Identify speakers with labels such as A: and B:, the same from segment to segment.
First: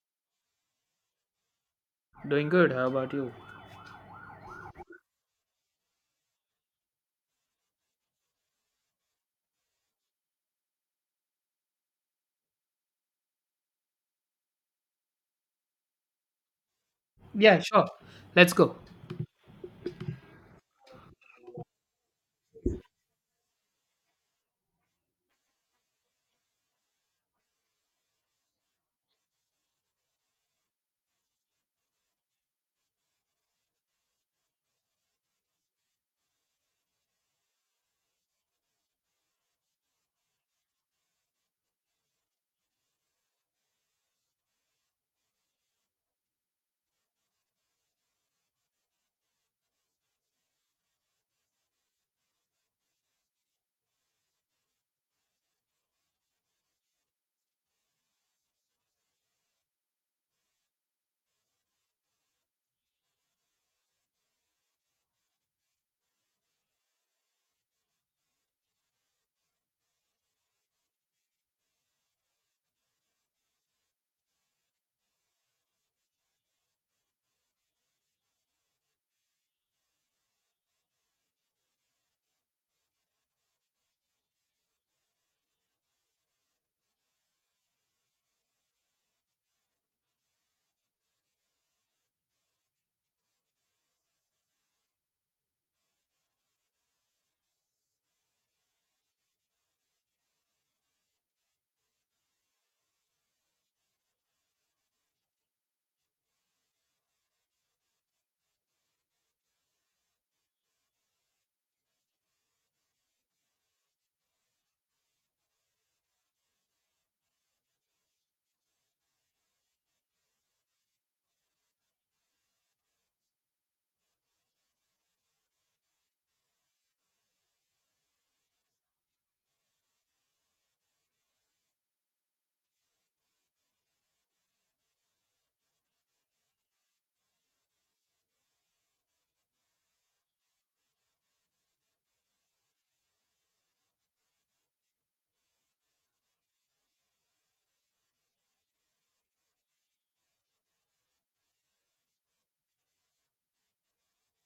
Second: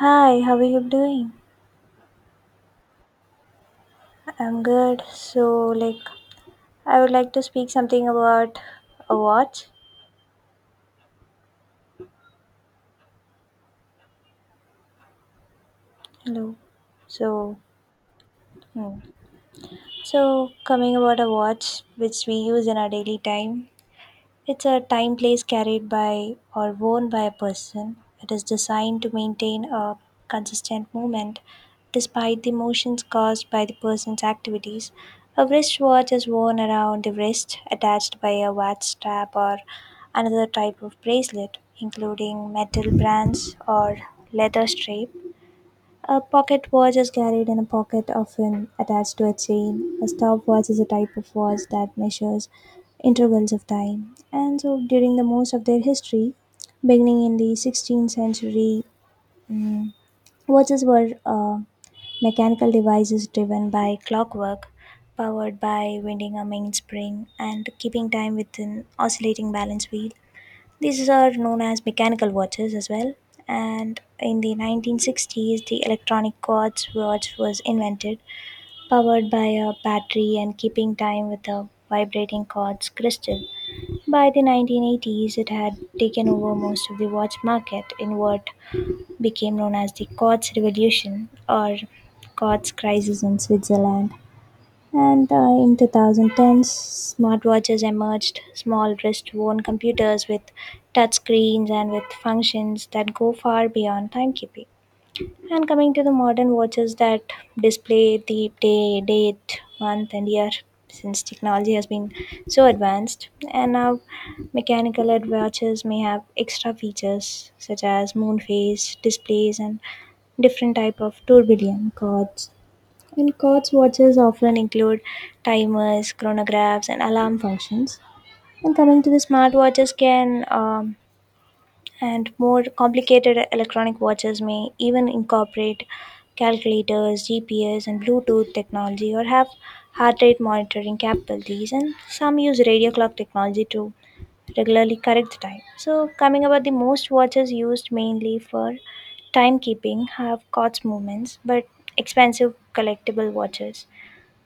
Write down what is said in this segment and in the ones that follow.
A: Hi, how are you doing?
B: Doing good. How about you?
A: I'm good. So, like, I would like to speak something about a watch. Hello.
B: Yeah,
A: So,
B: sure. Let's go.
A: hmm. Coming about a watch which we use in our daily time. It's a time place carried by or worn by a person. It is designed to maintain a consistent movement despite the motions caused by the person's activities. A wristwatch is worn around the wrist, attached by a watch strap or another type of bracelet, including metal bands or leather strap. A pocket watch is carried in a pocket, often attached to a chain. A stopwatch is a type of watch that measures intervals of time. And so, during the most of their history, beginning in the 16th century, mm, watches were mechanical devices driven by clockwork, powered by winding a mainspring, and keeping time with an oscillating balance wheel. These are known as mechanical watches as well. And in the 1960s, the electronic quartz watch was invented, powered by a battery and keeping time with a vibrating quartz crystal. By the 1980s, it had taken over most of the watch market in what became known as the quartz revolution or quartz crisis in Switzerland. And in 2010s, smartwatches emerged, small wrist worn computers with touch screens and with functions that go far beyond timekeeping. And coming to the modern watches that display the day, date, month, and year, since technology has been so advanced. And now, mechanical edge watches may have extra features such as moon phase displays and different type of tourbillon cords and quartz watches often include timers, chronographs, and alarm functions. And coming to the smartwatches can and more complicated electronic watches may even incorporate calculators, GPS, and Bluetooth technology, or have heart rate monitoring capabilities. And some use radio clock technology to regularly correct the time. So, coming about the most watches used mainly for timekeeping have quartz movements, but expensive collectible watches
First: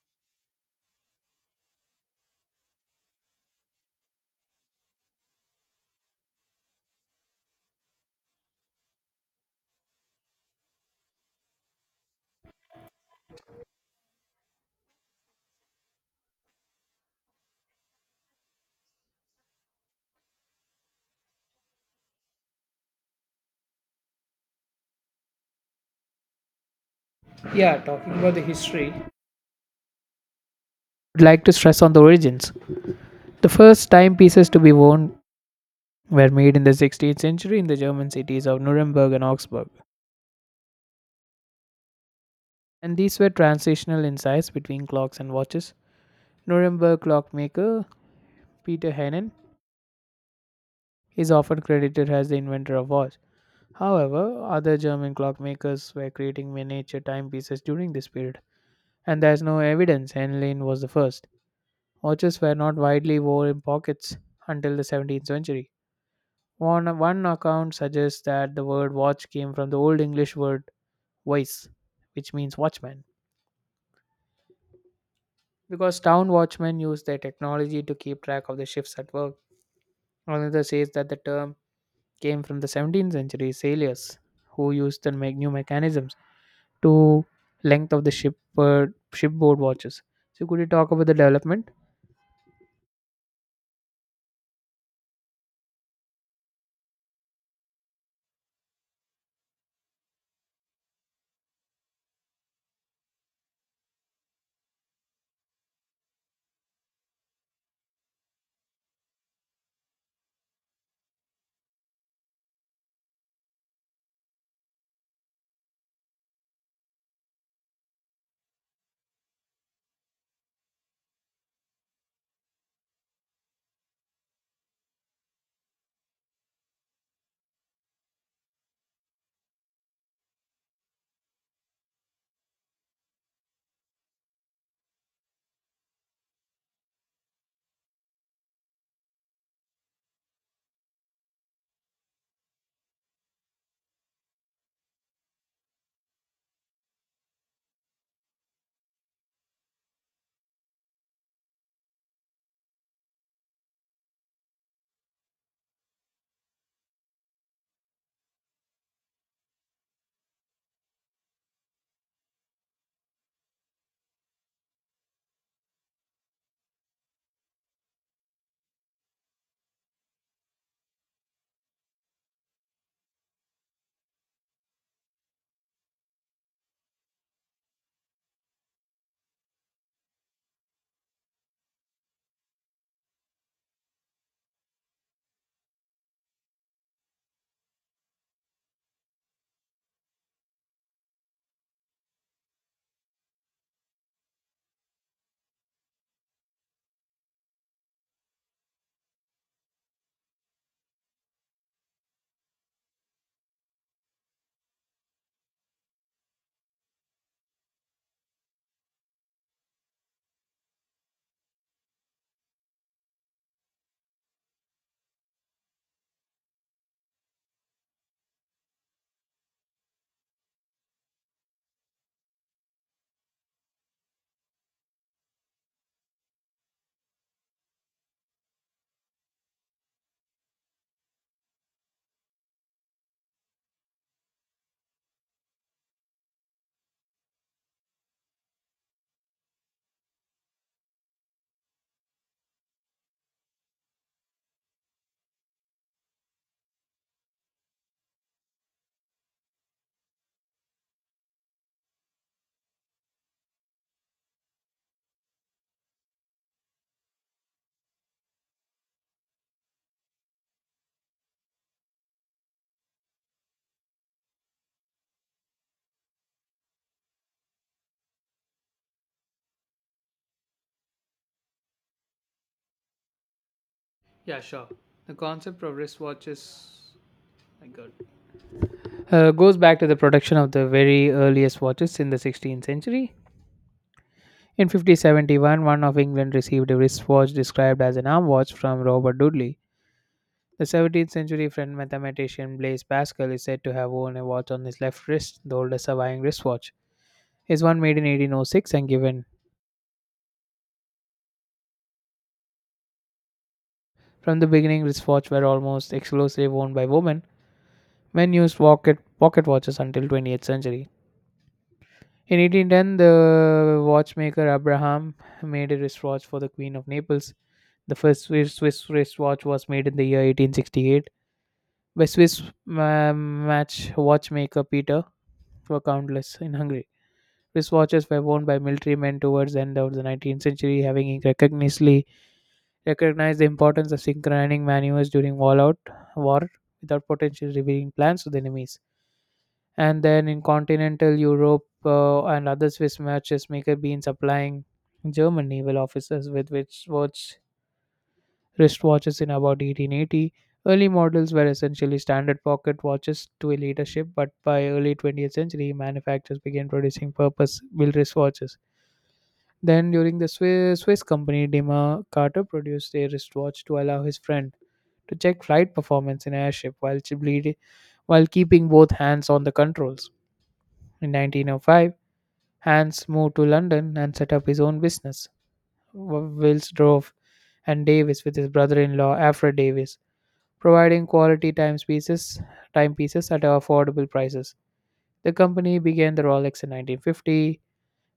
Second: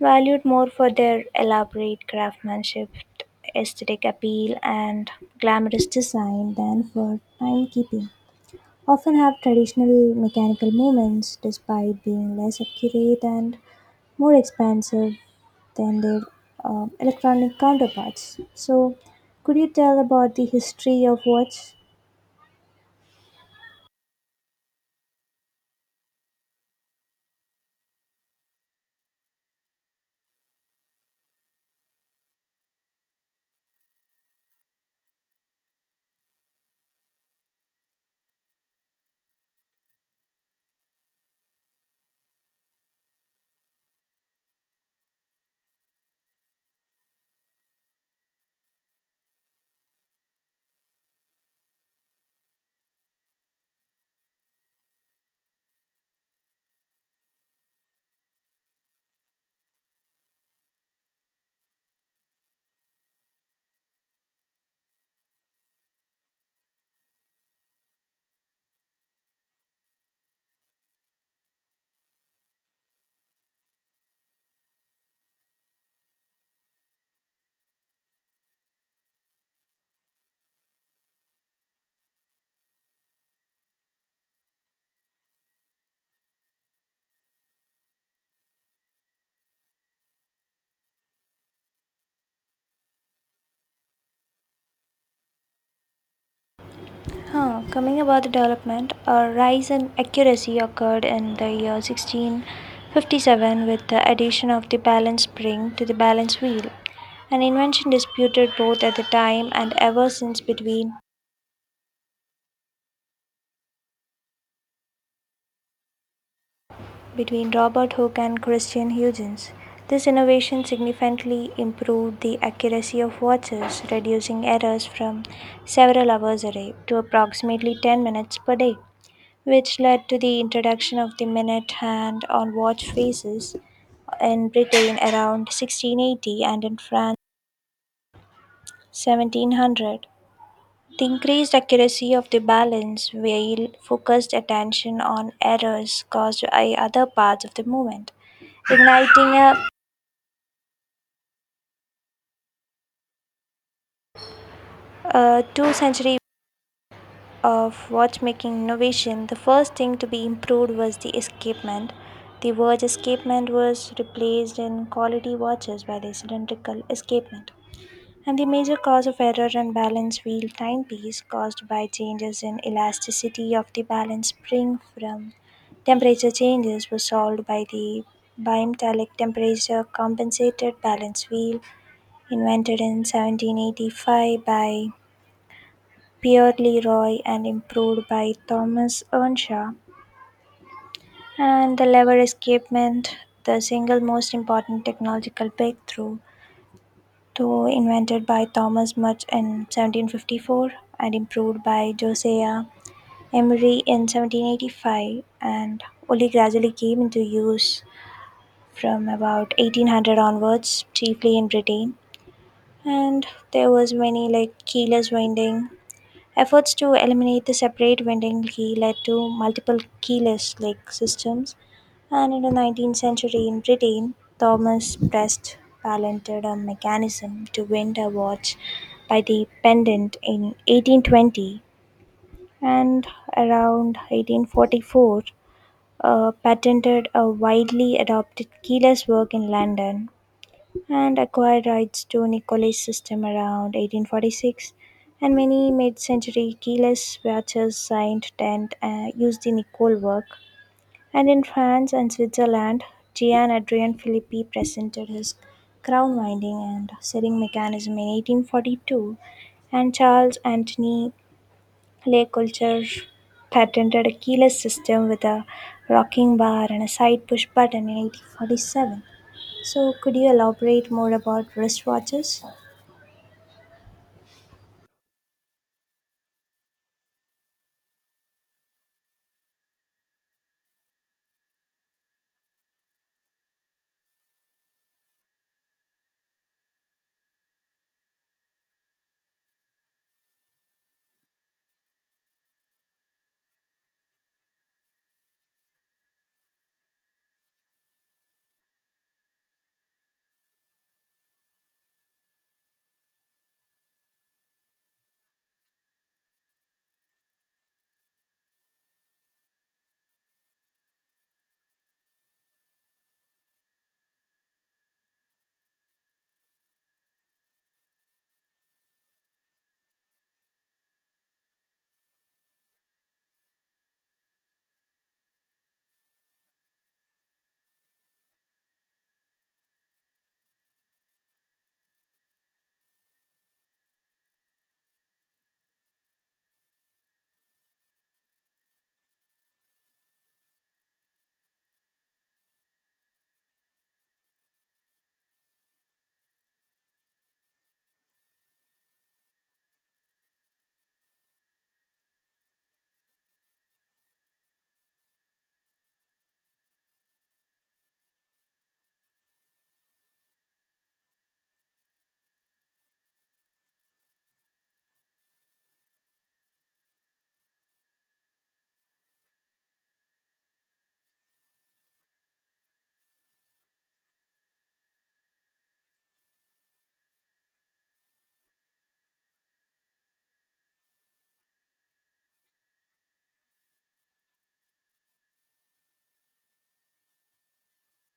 A: valued more for their elaborate craftsmanship, aesthetic appeal, and glamorous design than for timekeeping. Often have traditional mechanical movements despite being less accurate and more expensive than their electronic counterparts. So, could you tell about the history of watch?
B: Yeah, talking about the history. I'd like to stress on the origins. The first timepieces to be worn were made in the 16th century in the German cities of Nuremberg and Augsburg, and these were transitional in size between clocks and watches. Nuremberg clockmaker Peter Heinen is often credited as the inventor of watch. However, other German clockmakers were creating miniature timepieces during this period, and there is no evidence Henlein was the first. Watches were not widely worn in pockets until the 17th century. One account suggests that the word watch came from the Old English word "wise," which means watchman, because town watchmen used their technology to keep track of the shifts at work. Another says that the term came from the 17th century sailors, who used the new mechanisms to length of the shipboard watches. So could you talk about the development?
A: Huh, coming about the development, a rise in accuracy occurred in the year 1657 with the addition of the balance spring to the balance wheel, an invention disputed both at the time and ever since between Robert Hooke and Christian Huygens. This innovation significantly improved the accuracy of watches, reducing errors from several hours a day to approximately 10 minutes per day, which led to the introduction of the minute hand on watch faces in Britain around 1680 and in France 1700. The increased accuracy of the balance wheel focused attention on errors caused by other parts of the movement, igniting a two century of watchmaking innovation. The first thing to be improved was the escapement. The word escapement was replaced in quality watches by the cylindrical escapement. And the major cause of error and balance wheel timepiece caused by changes in elasticity of the balance spring from temperature changes was solved by the bimetallic temperature compensated balance wheel invented in 1785 by Pierre Leroy and improved by Thomas Earnshaw, and the lever escapement, the single most important technological breakthrough, though invented by Thomas Much in 1754 and improved by Josiah Emery in 1785, and only gradually came into use from about 1800 onwards, chiefly in Britain. And there was many like keyless winding efforts to eliminate the separate vending key led to multiple keyless like systems, and in the 19th century in Britain, Thomas Prest patented a mechanism to wind a watch by the pendant in 1820, and around 1844, patented a widely adopted keyless work in London and acquired rights to Nicolay's system around 1846, and many mid century keyless watches signed Dent used the Nicole work. And in France and Switzerland, Gian Adrian Philippi presented his crown winding and setting mechanism in 1842, and Charles Anthony Le Coulter patented a keyless system with a rocking bar and a side push button in 1847. So, could you elaborate more about wristwatches?
B: Yeah, sure. The concept of wristwatches, my god. Goes back to the production of the very earliest watches in the 16th century. In 1571, one of England received a wristwatch described as an arm watch from Robert Dudley. The 17th century French mathematician Blaise Pascal is said to have worn a watch on his left wrist. The oldest surviving wristwatch is one made in 1806 and given. From the beginning, wristwatches were almost exclusively worn by women. Men used pocket watches until 20th century. In 1810, the watchmaker Abraham made a wristwatch for the Queen of Naples. The first Swiss wristwatch was made in the year 1868 by Swiss match watchmaker Peter for countless in Hungary. Wristwatches were worn by military men towards the end of the 19th century, having recognitively recognized the importance of synchronizing maneuvers during all out war without potentially revealing plans to the enemies. And then in continental Europe and other Swiss matchmaker being supplying German naval officers with wristwatches in about 1880. Early models were essentially standard pocket watches to a leadership, but by early 20th century, manufacturers began producing purpose-built wristwatches. Then, during the Swiss company, Dima Carter produced a wristwatch to allow his friend to check flight performance in airship while keeping both hands on the controls. In 1905, Hans moved to London and set up his own business, Wills Drove and Davis with his brother-in-law Alfred Davis, providing quality timepieces at affordable prices. The company began the Rolex in 1950.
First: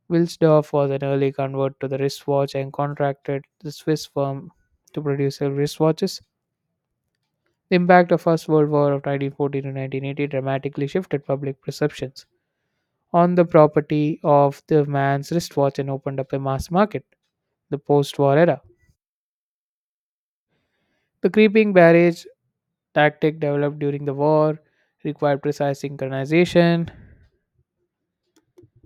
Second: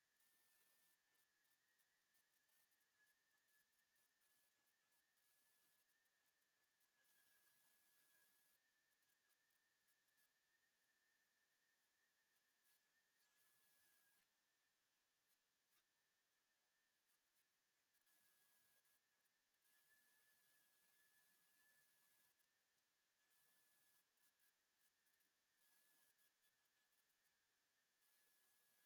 B: Wilsdorf was an early convert to the wristwatch and contracted the Swiss firm to produce his wristwatches. The impact of First World War of 1914 to 1918 dramatically shifted public perceptions on the property of the man's wristwatch and opened up a mass market, the post-war era. The creeping barrage tactic developed during the war required precise synchronization,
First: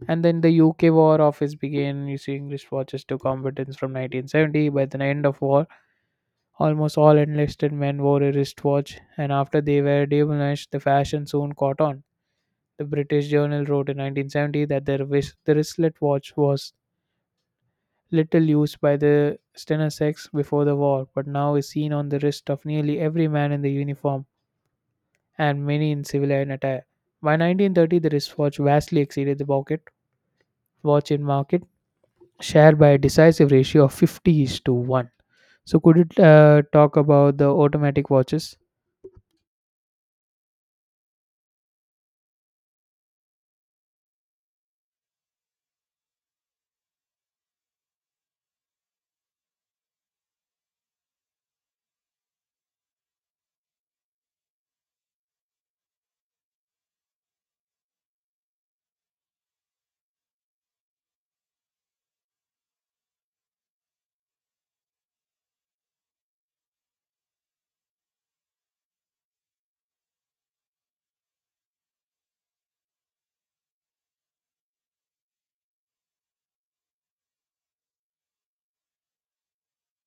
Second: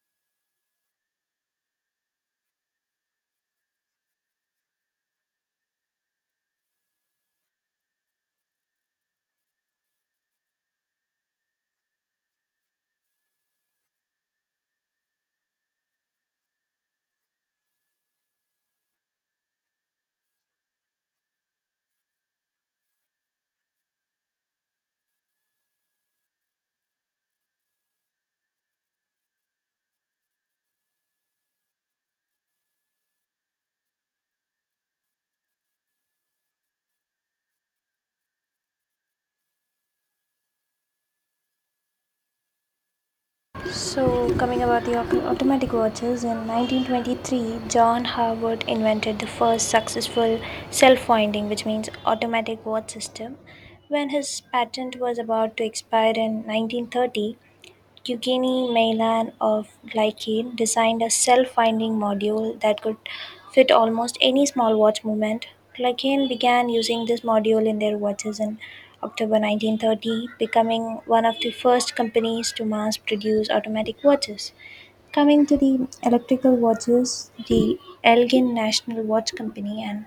B: and then the UK War Office began using wristwatches to combatants from 1970. By the end of war, almost all enlisted men wore a wristwatch, and after they were demonised, the fashion soon caught on. The British Journal wrote in 1970 that the wristlet watch was little used by the Stenosex before the war, but now is seen on the wrist of nearly every man in the uniform and many in civilian attire. By 1930, the wristwatch vastly exceeded the pocket watch in market share by a decisive ratio of 50 is to 1. So could you talk about the automatic watches?
A: So, coming about the automatic watches, in 1923, John Howard invented the first successful self winding, which means automatic watch system. When his patent was about to expire in 1930, Eugenie Meilan of Glycane designed a self finding module that could fit almost any small watch movement. Glycane began using this module in their watches in October 1930, becoming one of the first companies to mass produce automatic watches. Coming to the electrical watches, the Elgin National Watch Company and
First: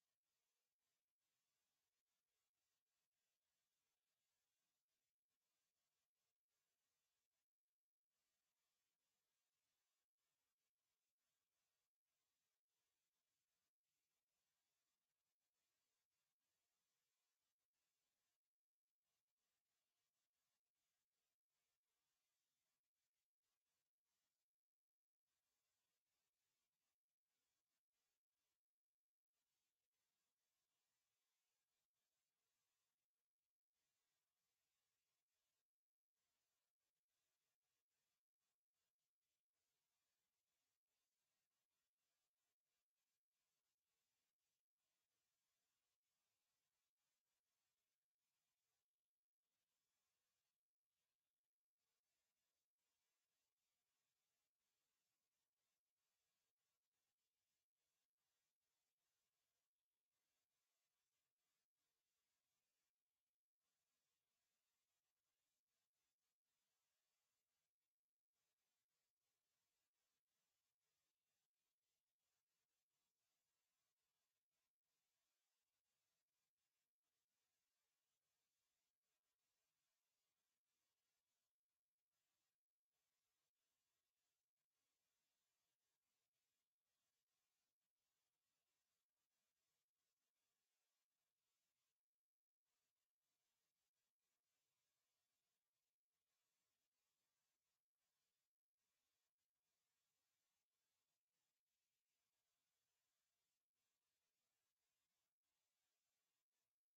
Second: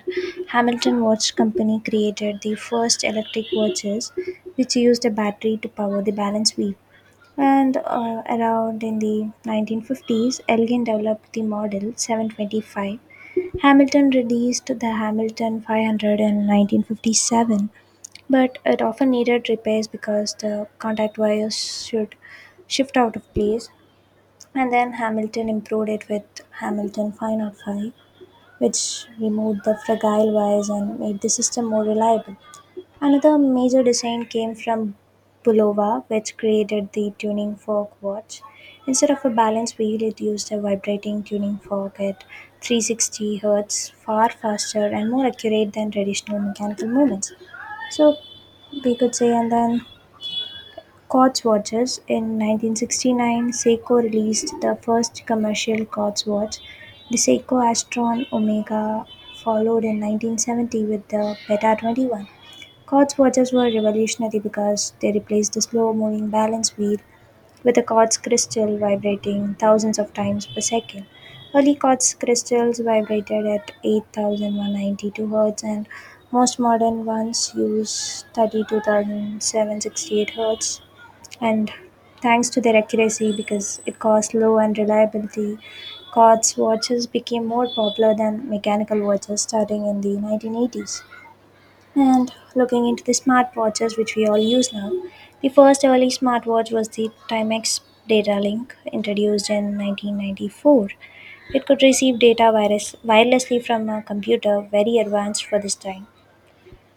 A: Hamilton Watch Company created the first electric watches, which used a battery to power the balance wheel. And around in the 1950s, Elgin developed the model 725. Hamilton released the Hamilton 500 in 1957, but it often needed repairs because the contact wires should shift out of place. And then Hamilton improved it with Hamilton 505, which removed the fragile wires and made the system more reliable. Another major design came from Bulova, which created the tuning fork watch. Instead of a balance wheel, it used a vibrating tuning fork at 360 hertz, far faster and more accurate than traditional mechanical movements. So we could say, and then quartz watches. In 1969, Seiko released the first commercial quartz watch, the Seiko Astron Omega, followed in 1970 with the Beta 21. Quartz watches were revolutionary because they replaced the slow moving balance wheel with a quartz crystal vibrating thousands of times per second. Early quartz crystals vibrated at 8,192 Hz, and most modern ones use 32,768 Hz. And thanks to their accuracy, because it costs low and reliability, quartz watches became more popular than mechanical watches starting in the 1980s. And looking into the smartwatches which we all use now, the first early smartwatch was the Timex Datalink introduced in 1994. It could receive data virus wirelessly from a computer, very advanced for this time.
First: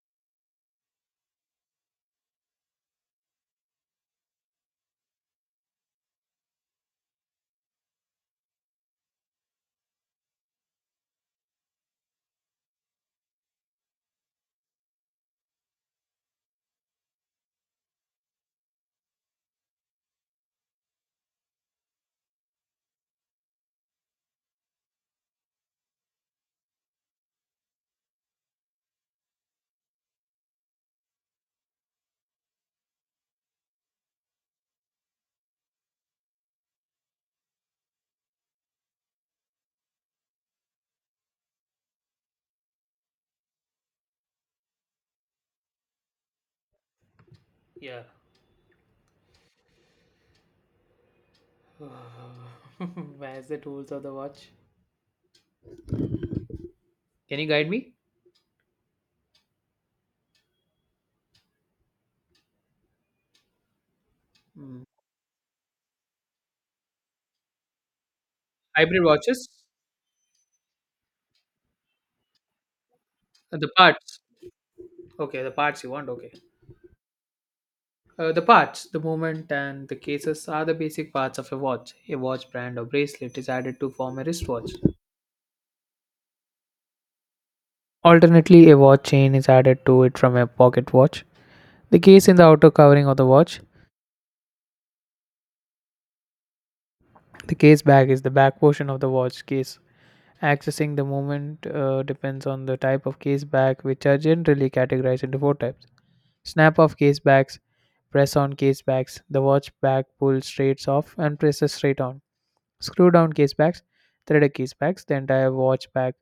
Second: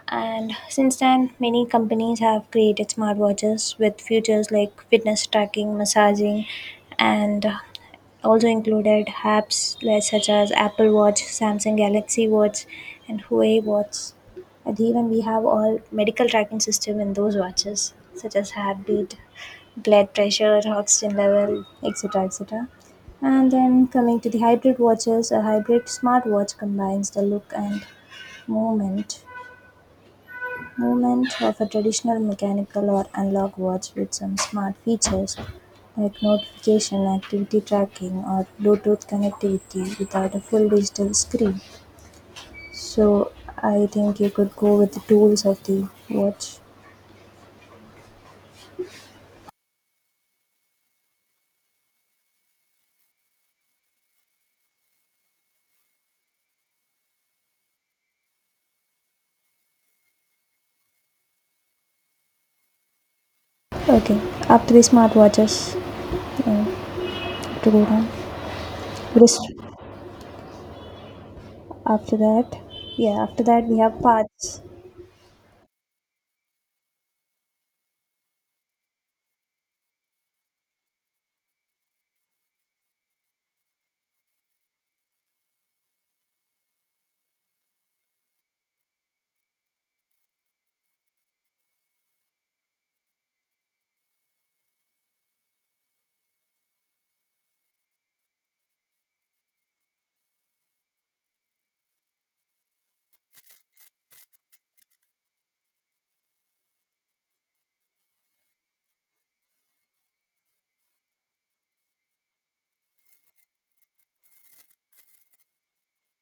A: And since then, many companies have created smartwatches with features like fitness tracking, massaging, and also included apps such as Apple Watch, Samsung Galaxy Watch, and Huawei Watch. And even we have all medical tracking system in those watches, such as heartbeat, blood pressure, oxygen level, etc., etc. And then coming to the hybrid watches, a hybrid smartwatch combines the look and movement Movement of a traditional mechanical or analog watch with some smart features like notification, activity tracking, or Bluetooth connectivity without a full digital screen. So I think you could go with the tools of the watch.
B: Where's the tools of the watch? Can you guide me?
A: Okay, after the
B: Mm.
A: smartwatches, uh, to go down.
B: Hybrid watches?
A: Wrist. After that, yeah, after
B: Uh,
A: that
B: The
A: we have
B: parts.
A: parts.
B: Okay, the parts you want. Okay. The parts, the movement, and the cases are the basic parts of a watch. A watch brand or bracelet is added to form a wristwatch. Alternately, a watch chain is added to it from a pocket watch. The case in the outer covering of the watch. The case bag is the back portion of the watch case. Accessing the movement depends on the type of case bag, which are generally categorized into four types: snap off case bags, press on case bags, the watch bag pulls straight off and presses straight on, screw down case bags, threaded case bags. The entire watch bag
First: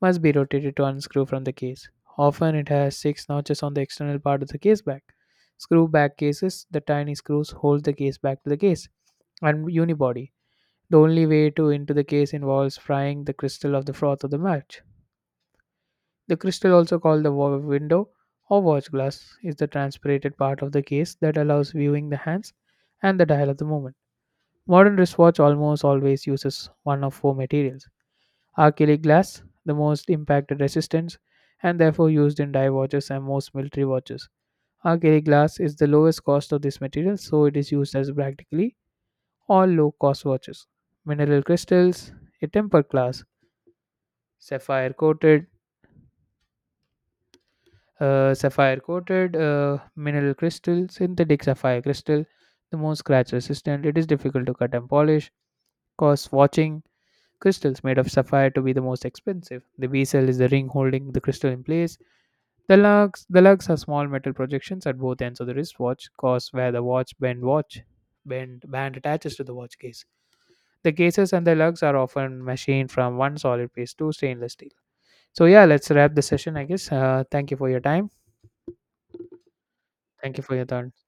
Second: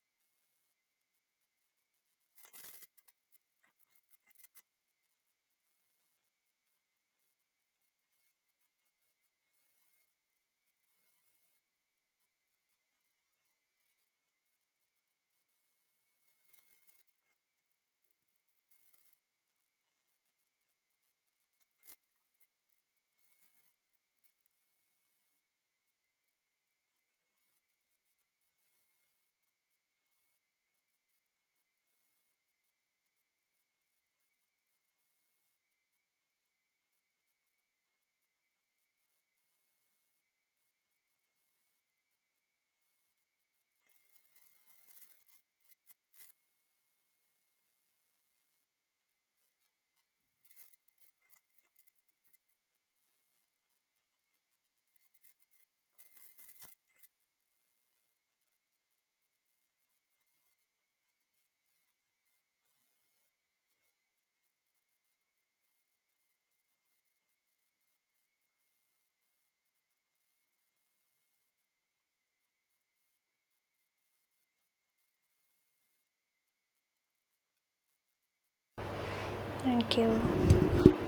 B: must be rotated to unscrew from the case. Often it has six notches on the external part of the case bag. Screw back cases, the tiny screws hold the case back to the case, and unibody, the only way to into the case involves frying the crystal of the froth of the match. The crystal, also called the window or watch glass, is the transparent part of the case that allows viewing the hands and the dial of the movement. Modern wristwatch almost always uses one of four materials: acrylic glass, the most impact resistance, and therefore used in dive watches and most military watches. Acrylic glass is the lowest cost of this material, so it is used as practically all low-cost watches. Mineral crystals, a tempered glass, sapphire coated sapphire coated mineral crystal, synthetic sapphire crystal, the most scratch resistant. It is difficult to cut and polish cause watching crystals made of sapphire to be the most expensive. The bezel is the ring holding the crystal in place. The lugs are small metal projections at both ends of the wristwatch cause where the watch bend band attaches to the watch case. The cases and the lugs are often machined from one solid piece to stainless steel. So yeah, let's wrap the session, I guess. Thank you for your time.
A: Thank
B: Thank you
A: you.
B: for your thoughts.